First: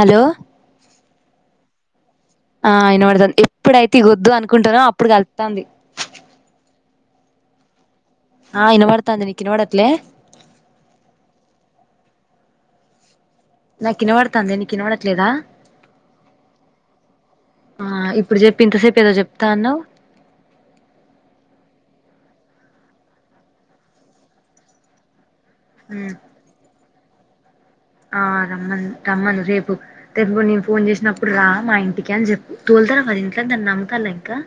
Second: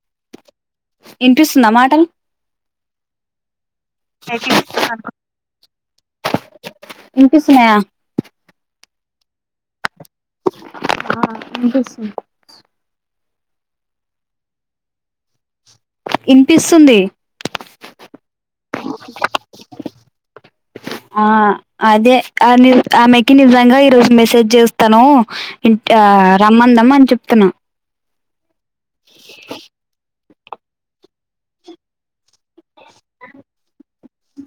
hello ఇనిపిస్తుందా మాటలు ఆ అయిన పడుతుంది ఎప్పుడైతే వొద్దు అనుకుంటానో అప్పుడు కళ్తాంది ఇంకి సనాయా ఆ ఇనబడతాంద నికి ఇనాపడట్లీ ఆ అంట నాకు ఇనబడతాంది నీకి ఇనవడట్లేదా వినిపిస్తుంది ఆ ఇప్పుడు చెప్ప ఇంతసేపు ఏదో చెప్తా అన్నావ ఆ అదే ఆ ని ఆమెకి నిజంగా ఈ రోజు మెసేజ్ చేస్తాను ఉమ్ రమ్మందమ్ చెప్తున్నా ఆ రమ్మన్ రమ్మను రేపు రేపు నేను ఫోన్ చేసినప్పుడు రా మా ఇంటికి అని చెప్ తోలుతారా కది ఇంట్లో దాన్ని నమ్ముతాల ఇంకా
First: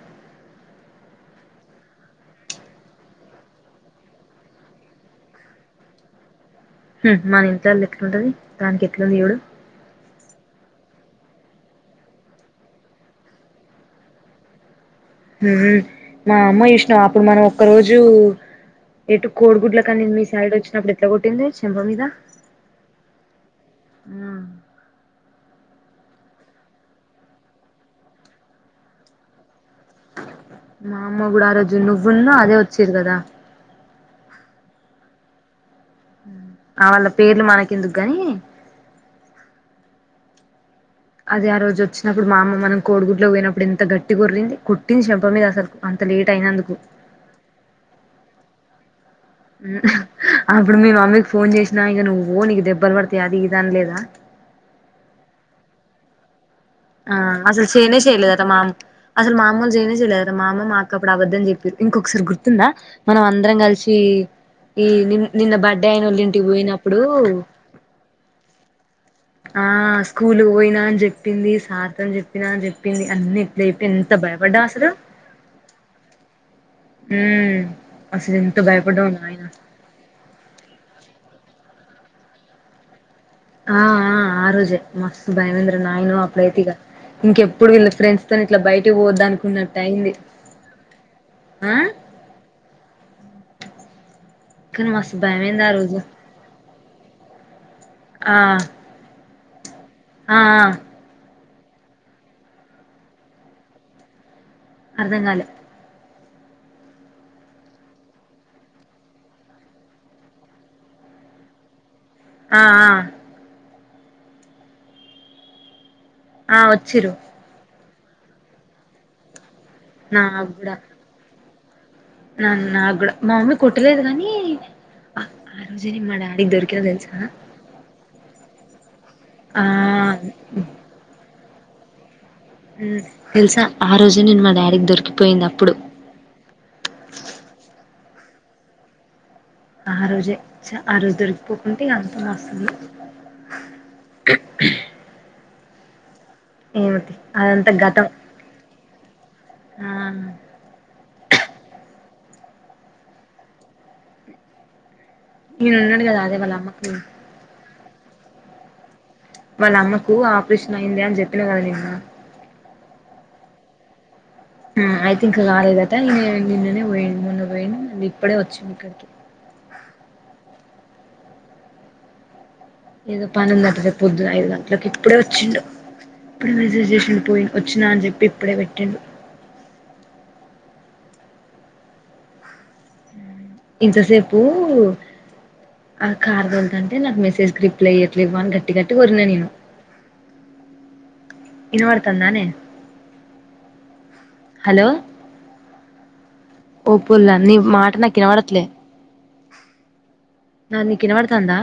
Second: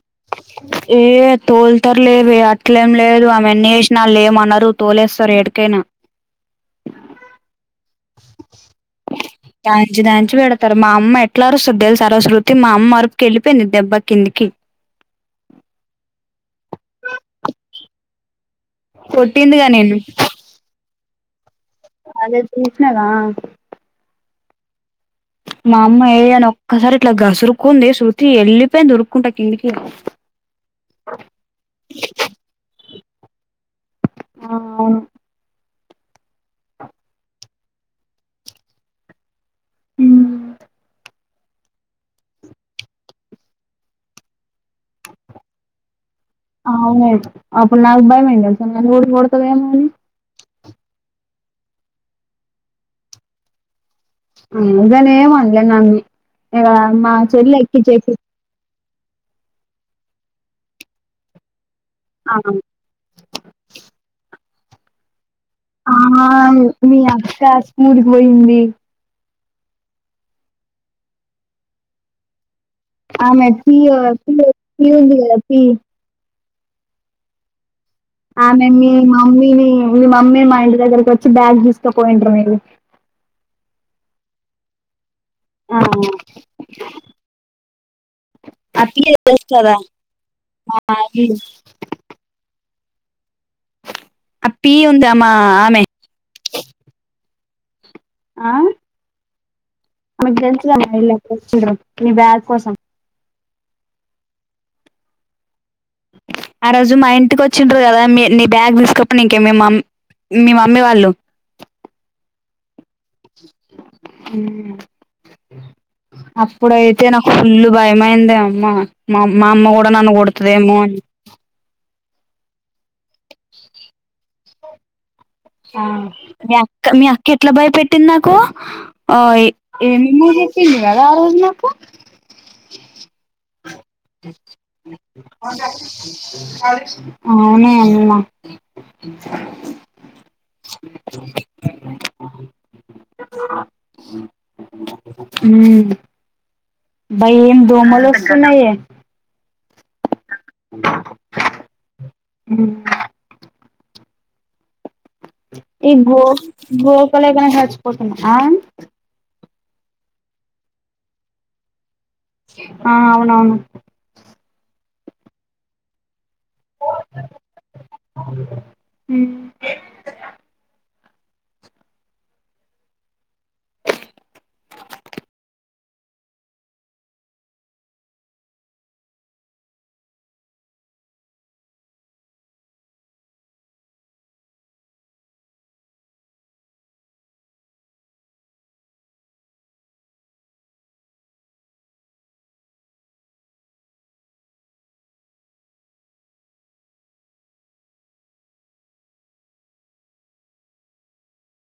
ఏ తోలుతారు లేవ అట్లేం లేదు ఆమె అన్న వసినాళ్ు ఏమన్నారు తోలేస్తారు ఎడికైనా [unintelligible] ఉంటుది ప్లాన్ ఎట్లు ఉంది ఎవడు మ దాంచి పెడతారు మా అమ్మ ఎట్లా అరుస్తుద్దలు సార శృతి మా అమ్మ వరపుకి వెళ్లిపోయింది దెబ్బ కిందికి హ మా అమ్మ విష్ణం అప్పుడు మనం ఒక్క రోజు ఎటు కొట్టిందిగా కోడిగుడ్ల నేను కానిది మీ సైడ్ వచ్చినప్పుడు ఎట్లా కొట్టింది చెంప అదే ప్రసినదా మీద మా అమ్మయి ఏయ్యాని ఒక్కసారి ఇట్లా గసురుకుంది శ్రృతి వెళ్ళిపోయింది వురుకుంటా కిందికి మామ కూడా కూడా ఆరజు నువ్వున్న అదే వచ్చిరు కదా ఆ ఆ వాళ్ళ పేర్లు మనకి ఎందుకుగాని హ అది ఆ రోజు వచ్చినప్పుడు మా అమ్మ మనం కోడిగుడ్లోకి పోయినప్పుడు ఇంత గట్టి కొరరిలింది కుట్టింది చెంప మీద అసలు లేట్ అయినందుకు అవును అప్పుడు నాకు భయమైంది తెలుసా నన్ను కూడా కొడతదేమో అని అప్పుడు మీ మమ్మీ ఫోన్ చేసినా ఇక నువ్వు నీకు దెబ్బలు పడితేయి అది ఇది అనిలేదా అదనే ఏ మనలే నన్న ఆ అసలు చేనే చెయలేదు మా అసలు మామూలు చేనే చేయలేదు మామ మాకు అప్పుడు అవద్దని చెప్పారు ఆ కలిసి ఈ నిన్ నిన్న బర్డే ఆ అయిన వాళ్ళ ఇంటికి మీ పోయినప్పుడు అక్క స్కూల్ కి పోయింది ఆ స్కూల్ పోయినా అని చెప్పింది సార్ తో చెప్పిన అని చెప్పి ది అన్ని ఆమె ఎట్లా పి చెప్పింది ఎంత భయపడ్డా పి అసలు ఉంది కదా పి ఊ ఆమె మీ మమ్మీని మీ మమ్మీ మా ఇంటి దగ్గరకి వచ్చి బ్యాగ్ తీసు పోయిన్రు మీరు ఆ ఆ ఆరోజే మస్తు భయం అయింది ఆ రా నాయనో అప్పుడైతే ఇగా ఇంకెప్పుడు వీళ్ల ఫ్రెండ్స్ తోని ఇట్లా ఆ బయటకి పి పోవద్దు తెలుస్తదా అనుకున్నట్టు అయింది ఆ అ పీ కానీ ఉందా మస్తు మా భయమైంది ఆ ఆమె రోజు ఆ ఆమీకు ఆ తెలుసుగా మా ఇళ్లకు వచ్చిండ్రు మీ బ్యాగ్ కోసం అర్ధంగాలే ఆ రోజు మా ఇంటికి వచ్చిండ్రు కదా మీ నీ బ్యాగ్ తీసుకపోనికి మీ మామ్ మీ మమ్మీ వాళ్ళు ఆ ఆ ఊ ఆ అప్పుడైతే వచ్చిరు నాకు ఫుల్ భయమైందే అమ్మ మా మా అమ్మ కూడా నన్ను నాకు కూడా కొడుతదేమో అని నా గూడా మా మమ్మీ కొట్టలేదు గానీ ఆ మీ అక్క మీ అక్క ఎట్లా భయపెట్టింది నాకు ఆ ఏమేమో చెప్పింది కదా ఆ రోజు నా ఊ తెలుసా ఆ రోజు నేను మా డాడీకి దొరికిపోయింది అప్పుడు అవునే అమ్మా ఆ రోజే చ ఆ రోజు దొరికిపోకుంటే అంత మస్తుండే ఊ ఏమిటి అబ్బా ఏం అదంతా గతం దోమలస్తున్నయే ఆ నేను ఈ ఉన్నాడు కదా గో అదే వాళ్ళ అమ్మకు గోకలేకనే చచ్చిపోతున్నా వాళ్ళ అమ్మకు ఆపరేషన్ అయింది అని చెప్పిన కదా నిన్న ఆ అవునవును అయితే ఇంకా కాలేదట ఈనే నిన్ననే వో మొన్న వోయిండు మళ్ళా ఇప్పుడే వచ్చిండు ఇక్కడికి ఏదో పని ఉందట రేపు పొద్దున ఐదు గంట్ల కి ఇప్పుడే వచ్చిండు ఇప్పుడె విజట్ చేసిండు పోయి వచ్చినా అని చెప్పి ఇప్పుడే పెట్టిండు ఇంతసేపు ఆ కార్ తోలుతాంటే నాకు మెసేజ్ కి రిప్లైఇయ్యట్లేవ్వు అని గట్టి గట్టిగా ఓర్రినా నేను ఇనవడుతాందనే హలో ఓ పొల్ల నీ మాట నాకినవడతలే నాది నీకు ఇనవడతాందా